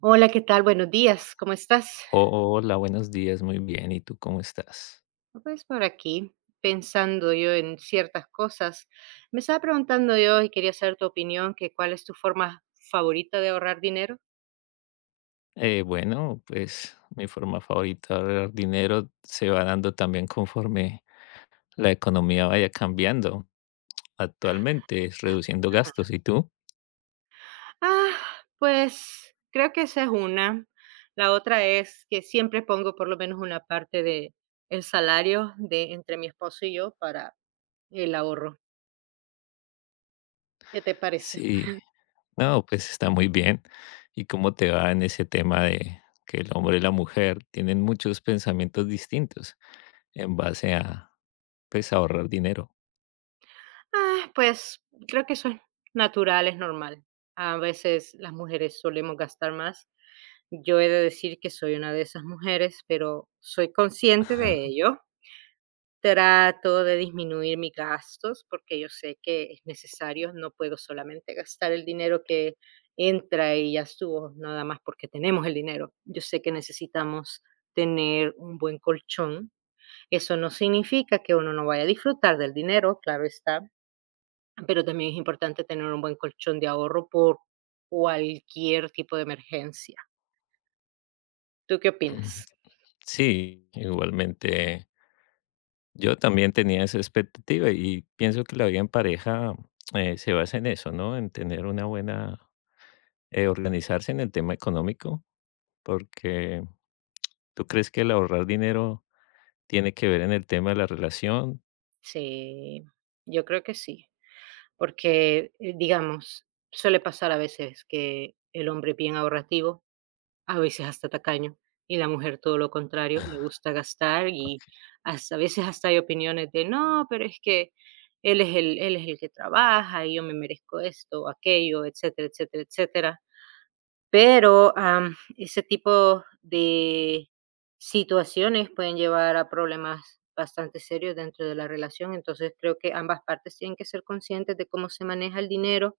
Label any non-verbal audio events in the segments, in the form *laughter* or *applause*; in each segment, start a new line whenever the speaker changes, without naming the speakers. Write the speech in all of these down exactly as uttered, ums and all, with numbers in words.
Hola, ¿qué tal? Buenos días, ¿cómo estás?
Oh, hola, buenos días, muy bien. ¿Y tú cómo estás?
Pues por aquí, pensando yo en ciertas cosas. Me estaba preguntando yo y quería saber tu opinión, que cuál es tu forma favorita de ahorrar dinero.
Eh, bueno, pues mi forma favorita de ahorrar dinero se va dando también conforme la economía vaya cambiando. Actualmente es reduciendo gastos. ¿Y tú?
Ah, pues creo que esa es una. La otra es que siempre pongo por lo menos una parte de el salario de entre mi esposo y yo para el ahorro. ¿Qué te parece?
Sí, no, pues está muy bien. ¿Y cómo te va en ese tema de que el hombre y la mujer tienen muchos pensamientos distintos en base a, pues, ahorrar dinero?
Ah, pues creo que eso es natural, es normal. A veces las mujeres solemos gastar más. Yo he de decir que soy una de esas mujeres, pero soy consciente de ello. Trato de disminuir mis gastos porque yo sé que es necesario, no puedo solamente gastar el dinero que entra y ya estuvo, nada más porque tenemos el dinero. Yo sé que necesitamos tener un buen colchón. Eso no significa que uno no vaya a disfrutar del dinero, claro está, pero también es importante tener un buen colchón de ahorro por cualquier tipo de emergencia. ¿Tú qué opinas?
*laughs* Sí, igualmente. Yo también tenía esa expectativa y pienso que la vida en pareja eh, se basa en eso, ¿no? En tener una buena, eh, organizarse en el tema económico, porque tú crees que el ahorrar dinero tiene que ver en el tema de la relación.
Sí, yo creo que sí, porque, eh, digamos, suele pasar a veces que el hombre es bien ahorrativo, a veces hasta tacaño, y la mujer todo lo contrario, le gusta gastar
Ok,
y hasta, a veces hasta hay opiniones de, no, pero es que él es el, él es el que trabaja y yo me merezco esto, aquello, etcétera, etcétera, etcétera. Pero, am, ese tipo de situaciones pueden llevar a problemas bastante serios dentro de la relación. Entonces, creo que ambas partes tienen que ser conscientes de cómo se maneja el dinero.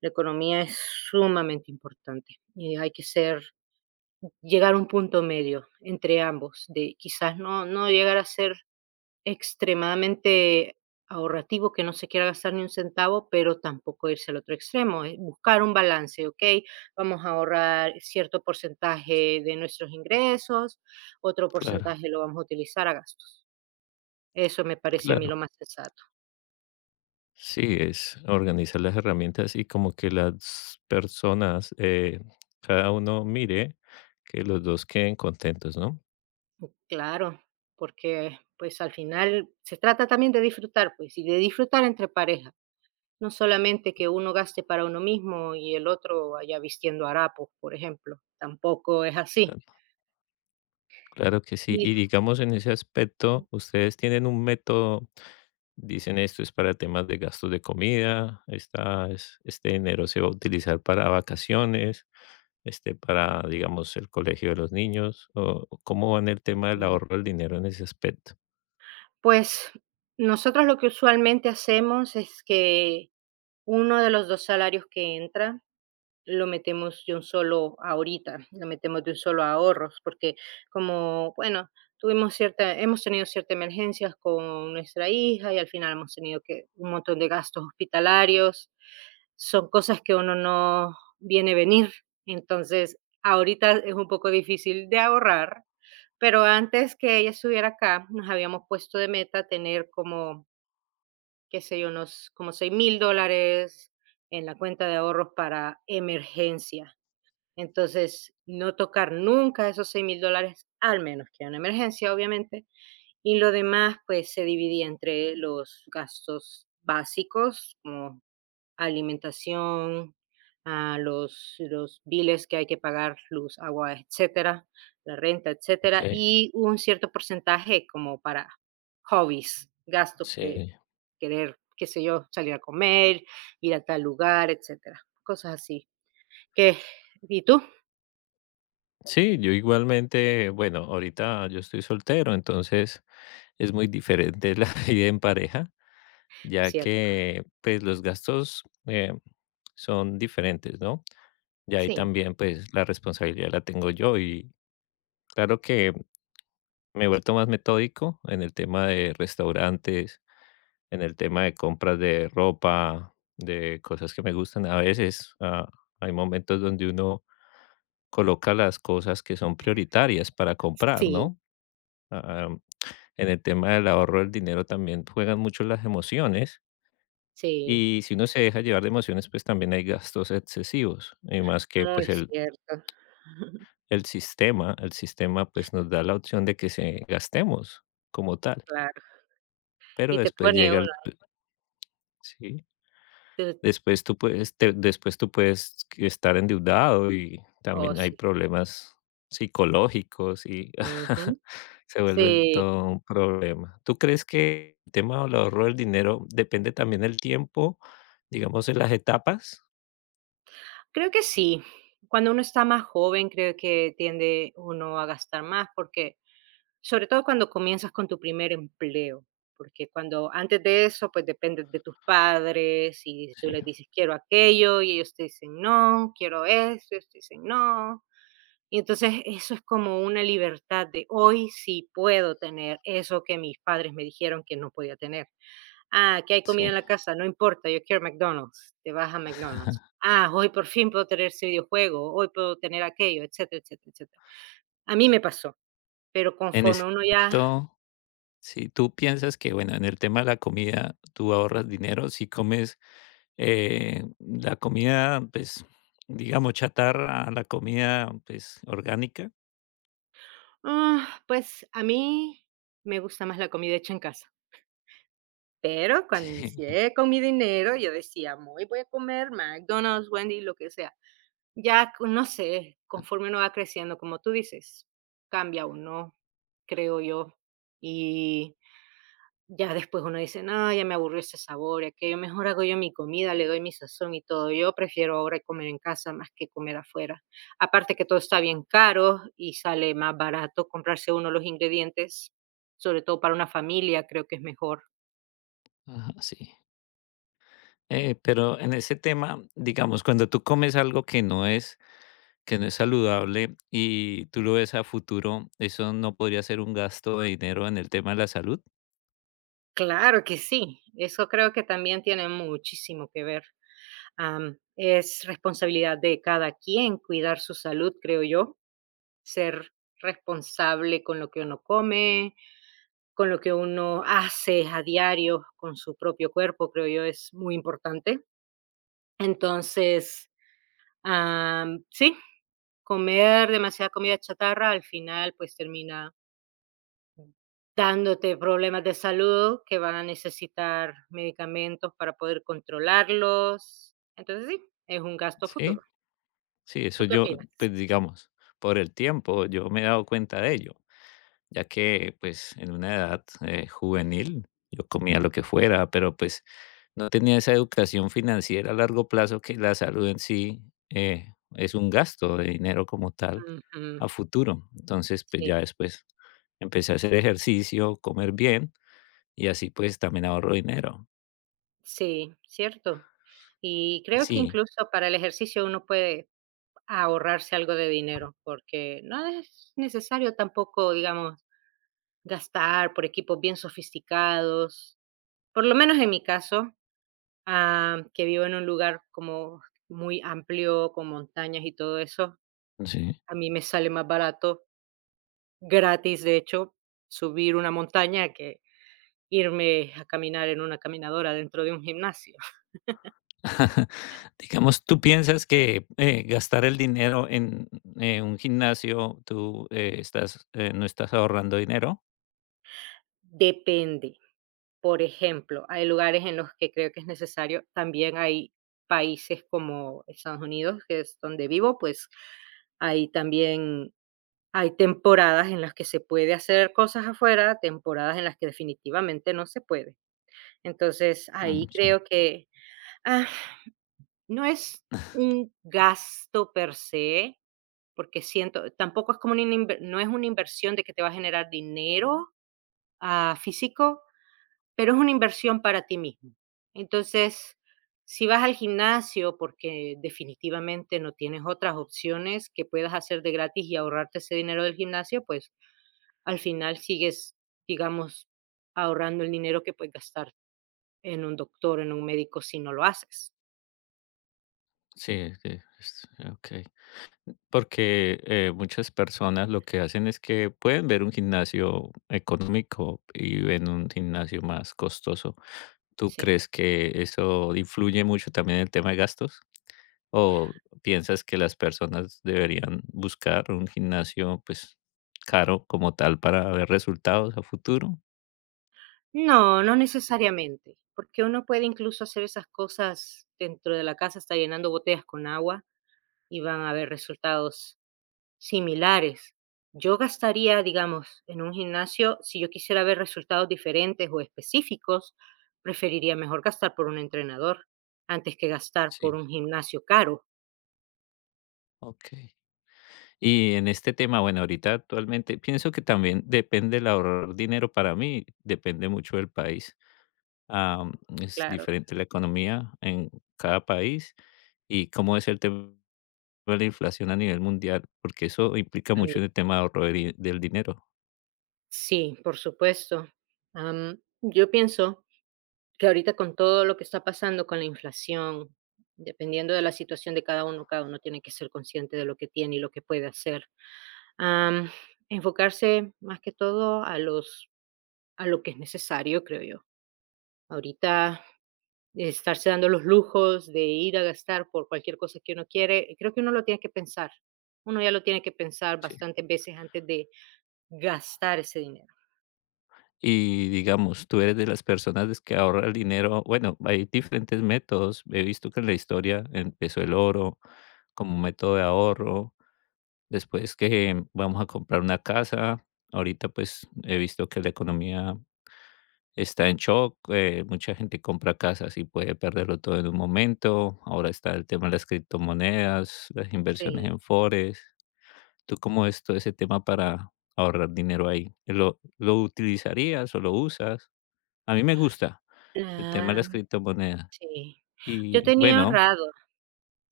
La economía es sumamente importante y hay que ser llegar a un punto medio entre ambos, de quizás no no llegar a ser extremadamente ahorrativo, que no se quiera gastar ni un centavo, pero tampoco irse al otro extremo, eh, buscar un balance, ¿ok? Vamos a ahorrar cierto porcentaje de nuestros ingresos, otro
claro,
porcentaje lo vamos a utilizar a gastos. Eso me parece a mí lo
claro.
más sensato.
Sí, es organizar las herramientas y como que las personas, eh, cada uno mire que los dos queden contentos, ¿no?
Claro, porque, pues, al final se trata también de disfrutar, pues, y de disfrutar entre pareja, no solamente que uno gaste para uno mismo y el otro vaya vistiendo harapos, por ejemplo, tampoco es así.
Claro que sí.
Y
Y digamos, en ese aspecto, ustedes tienen un método, dicen esto es para temas de gastos de comida, esta es- este dinero se va a utilizar para vacaciones, este para, digamos, el colegio de los niños, o o cómo va en el tema del
Mm,
ahorro del dinero en ese aspecto.
pues, nosotros lo que usualmente hacemos es que uno de los dos salarios que entra, lo metemos de un solo ahorita, lo metemos de un solo a ahorros, porque como, bueno, tuvimos cierta, hemos tenido ciertas emergencias con nuestra hija y al final hemos tenido que un montón de gastos hospitalarios. Son cosas que uno no viene venir. Entonces, ahorita es un poco difícil de ahorrar, pero antes que ella estuviera acá, nos habíamos puesto de meta tener como, qué sé yo, unos como seis mil dólares en la cuenta de ahorros para emergencias. Entonces, no tocar nunca esos seis mil dólares, al menos que haya una emergencia, obviamente. Y lo demás, pues, se dividía entre los gastos básicos, como alimentación, ah, los los biles que hay que pagar, luz, agua, etcétera, la renta,
Ok,
etcétera, y un cierto porcentaje como para hobbies, gastos
sí.
de
Eh,
querer, qué sé yo, salir a comer, ir a tal lugar, etcétera, cosas así. ¿Qué? ¿Y tú?
Sí, yo igualmente, bueno, ahorita yo estoy soltero, entonces es muy diferente la *laughs* vida en pareja, ya
Cierto.
que pues los gastos eh, son diferentes, ¿no? Y ahí
Sí.
también, pues, la responsabilidad la tengo yo y claro que me he vuelto más metódico en el tema de restaurantes, en el tema de compras de ropa, de cosas que me gustan. A veces, ah, hay momentos donde uno coloca las cosas que son prioritarias para comprar,
Sí,
¿no? Ah, em, en el tema del ahorro del dinero también juegan mucho las emociones
sí,
y si uno se deja llevar de emociones, pues, también hay gastos excesivos y más que,
muy
pues, el
cierto. *laughs*
el sistema, el sistema, pues, nos da la opción de que se gastemos como tal,
Claro.
pero
Y te
después
pone
llega
uno,
el sí,
te
después tú puedes te después tú puedes que estar endeudado y
oh,
también hay
sí.
problemas psicológicos y
Ujú.
*laughs* se vuelve
Sí.
todo un problema. ¿Tú crees que el tema del ahorro del dinero depende también del tiempo, digamos, en las etapas?
Creo que sí. Cuando uno está más joven, creo que tiende uno a gastar más porque, sobre todo cuando comienzas con tu primer empleo, porque cuando antes de eso, pues dependes de tus padres y tú
Sí,
les dices quiero aquello y ellos te dicen no, quiero esto, ellos te dicen no. Y entonces eso es como una libertad de hoy sí puedo tener eso que mis padres me dijeron que no podía tener. Ah, que hay comida en
sí.
la casa, no importa, yo quiero McDonald's, te vas a McDonald's. Ah, hoy por fin puedo tener ese videojuego, hoy puedo tener aquello, etcétera, etcétera, etcétera. A mí me pasó, pero
En
conforme uno ya,
efecto, si tú piensas que, bueno, en el tema de la comida, tú ahorras dinero si comes, eh, la comida, pues, digamos, chatarra a la comida, pues, orgánica.
ah, pues a mí me gusta más la comida hecha en casa. Pero cuando
*laughs* Sí,
inicié con mi dinero, yo decía, hoy voy a comer McDonald's, Wendy, lo que sea. Ya, co- no sé, conforme uno va creciendo, como tú dices, cambia uno, creo yo. Y ya después uno dice: "No, ya me aburrió ese sabor y aquello, mejor hago yo mi comida, le doy mi sazón y todo". Yo prefiero ahora comer en casa más que comer afuera. Aparte que todo está bien caro y sale más barato comprarse uno los ingredientes, sobre todo para una familia, creo que es mejor.
ajá, sí. Eh, pero en ese tema, digamos, cuando tú comes algo que no es que no es saludable y tú lo ves a futuro, ¿eso no podría ser un gasto de dinero en el tema de la salud?
Claro que sí, eso creo que también tiene muchísimo que ver. Am, es responsabilidad de cada quien cuidar su salud, creo yo, ser responsable con lo que uno come, con lo que uno hace a diario con su propio cuerpo, creo yo, es muy importante. Entonces, am, sí, comer demasiada comida chatarra al final pues termina dándote problemas de salud que van a necesitar medicamentos para poder controlarlos. Entonces, sí, es un gasto a futuro.
Sí, sí, eso
¿Tú qué
yo,
opinas?
pues, digamos, por el tiempo, yo me he dado cuenta de ello, ya que pues en una edad eh, juvenil yo comía lo que fuera, pero pues no tenía esa educación financiera a largo plazo que la salud en sí eh, es un gasto de dinero como tal
Ujú,
a futuro. Entonces pues
sí,
ya después empecé a hacer ejercicio, comer bien y así pues también ahorro dinero.
sí, cierto. Y creo que
Sí,
incluso para el ejercicio uno puede a ahorrarse algo de dinero, porque no es necesario tampoco, digamos, gastar por equipos bien sofisticados. Por lo menos en mi caso, ah, que vivo en un lugar como muy amplio, con montañas y todo eso,
sí.
a mí me sale más barato, gratis de hecho, subir una montaña que irme a caminar en una caminadora dentro de un gimnasio.
*laughs* Digamos, ¿tú piensas que eh, gastar el dinero en eh, un gimnasio, tú eh, estás, eh, no estás ahorrando dinero?
Depende. Por ejemplo, hay lugares en los que creo que es necesario. También hay países como Estados Unidos, que es donde vivo, pues ahí también hay temporadas en las que se puede hacer cosas afuera, temporadas en las que definitivamente no se puede. Entonces, ahí
Mm, sí.
creo que ah, no es un gasto per se, porque siento, tampoco es como una inver- no es una inversión de que te va a generar dinero ah, físico, pero es una inversión para ti mismo. Entonces, si vas al gimnasio porque definitivamente no tienes otras opciones que puedas hacer de gratis y ahorrarte ese dinero del gimnasio, pues al final sigues, digamos, ahorrando el dinero que puedes gastar en un doctor, en un médico si no lo haces.
Sí, sí, es- ok. Porque eh, muchas personas lo que hacen es que pueden ver un gimnasio económico y ven un gimnasio más costoso. ¿Tú
Sí.
crees que eso influye mucho también en el tema de gastos? ¿O piensas que las personas deberían buscar un gimnasio pues caro como tal para ver resultados a futuro?
No, no necesariamente, porque uno puede incluso hacer esas cosas dentro de la casa, está llenando botellas con agua y van a haber resultados similares. Yo gastaría, digamos, en un gimnasio, si yo quisiera ver resultados diferentes o específicos, preferiría mejor gastar por un entrenador antes que gastar
Sí,
por un gimnasio caro.
ok. Y en este tema, bueno, ahorita actualmente pienso que también depende el ahorrar dinero para mí, depende mucho del país. Am, es
Claro.
diferente la economía en cada país y cómo es el tema de la inflación a nivel mundial, porque eso implica mucho
También.
en el tema de ahorro de di- del dinero.
Sí, por supuesto. Am, yo pienso que ahorita con todo lo que está pasando con la inflación, dependiendo de la situación de cada uno, cada uno tiene que ser consciente de lo que tiene y lo que puede hacer. Am, enfocarse más que todo a los a lo que es necesario, creo yo. Ahorita estarse dando los lujos de ir a gastar por cualquier cosa que uno quiere, creo que uno lo tiene que pensar. Uno ya lo tiene que pensar
¿Sí?
bastantes veces antes de gastar ese dinero.
Y digamos, tú eres de las personas des- que ahorra el dinero. Bueno, hay diferentes métodos. He visto que en la historia empezó el oro como método de ahorro. Después que vamos a comprar una casa, ahorita pues he visto que la economía está en shock, eh, mucha gente compra casas y puede perderlo todo en un momento, ahora está el tema de las criptomonedas, las
Sí,
inversiones en forex. ¿Tú cómo ves todo ese tema para ahorrar dinero ahí? ¿Lo, lo utilizarías o lo usas? A mí me gusta el tema de las
am,
criptomonedas.
sí. Yo
Y
tenía
bueno,
ahorrado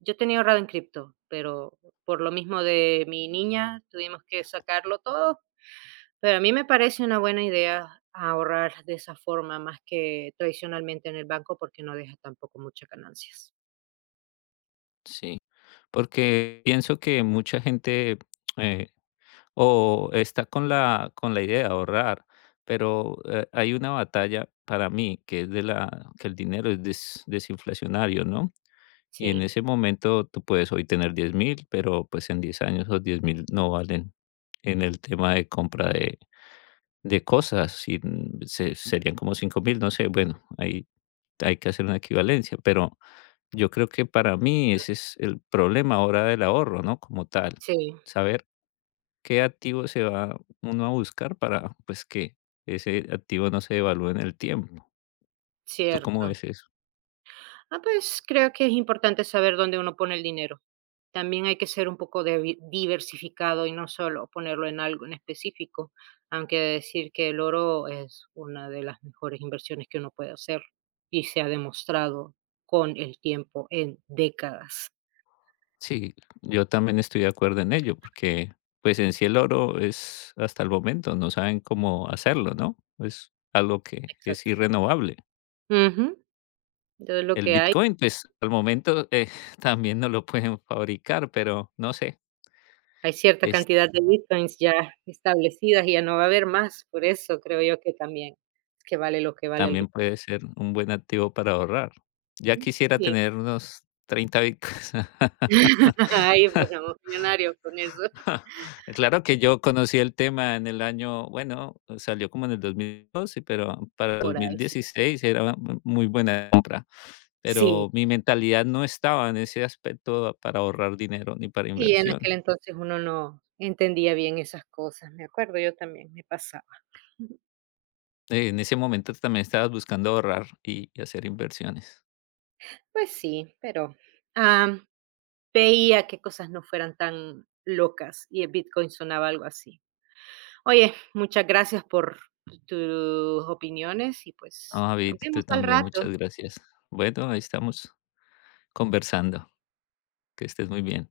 Yo tenía ahorrado en cripto, pero por lo mismo de mi niña tuvimos que sacarlo todo, pero a mí me parece una buena idea ahorrar de esa forma más que tradicionalmente en el banco porque no deja tampoco muchas ganancias.
sí, porque pienso que mucha gente eh, o está con la con la idea de ahorrar, pero, eh, hay una batalla para mí que es de la que el dinero es des desinflacionario, ¿no? Y en
Sí,
ese momento tú puedes hoy tener diez mil pero, pues, en diez años esos diez mil no valen en el tema de compra de de cosas, y mm, se serían como cinco mil, no sé, bueno, ahí hay que hacer una equivalencia, pero yo creo que para mí ese es el problema ahora del ahorro, ¿no? Como tal,
sí,
saber qué activo se va uno a buscar para, pues, que ese activo no se devalúe en el tiempo. ¿Tú cómo
cierto.
ves eso?
Ah, pues, creo que es importante saber dónde uno pone el dinero. También hay que ser un poco devi diversificado y no solo ponerlo en algo en específico, aunque decir que el oro es una de las mejores inversiones que uno puede hacer y se ha demostrado con el tiempo en décadas.
Sí, yo también estoy de acuerdo en ello, porque, pues, en sí el oro es hasta el momento, no saben cómo hacerlo, ¿no? Es algo que es
Exacto.
irrenovable.
Ujú. Entonces, lo
El
que hay,
Bitcoin, pues, al momento, eh, *laughs* también no lo pueden fabricar, pero no sé,
hay cierta
es
cantidad de bitcoins ya establecidas y ya no va a haber más, por eso creo yo que también que vale lo que vale el
también
bitcoin.
puede ser un buen activo para ahorrar. Ya quisiera
Sí.
tener unos treinta Bitcoins. *laughs*
*laughs* Ay, fuéramos millonarios con eso.
*laughs* Ja, claro que yo conocí el tema en el año, bueno, salió como en el dos mil doce, pero para el
Por
dos mil
ahí sí.
dieciséis era mu muy buena compra,
Sí.
pero mi mentalidad no estaba en ese aspecto para ahorrar dinero ni para
Y en
inversión.
aquel entonces uno no entendía bien esas cosas, me acuerdo, yo también me pasaba.
Eh, En ese momento también estabas buscando ahorrar y y hacer inversiones.
Pues sí, pero, am, veía que cosas no fueran tan locas y el Bitcoin sonaba algo así. Oye, muchas gracias por tus opiniones y, pues,
Ah,
nos
David, tú
vemos al
también,
rato.
muchas gracias. Bueno, ahí estamos conversando. Que estés muy bien.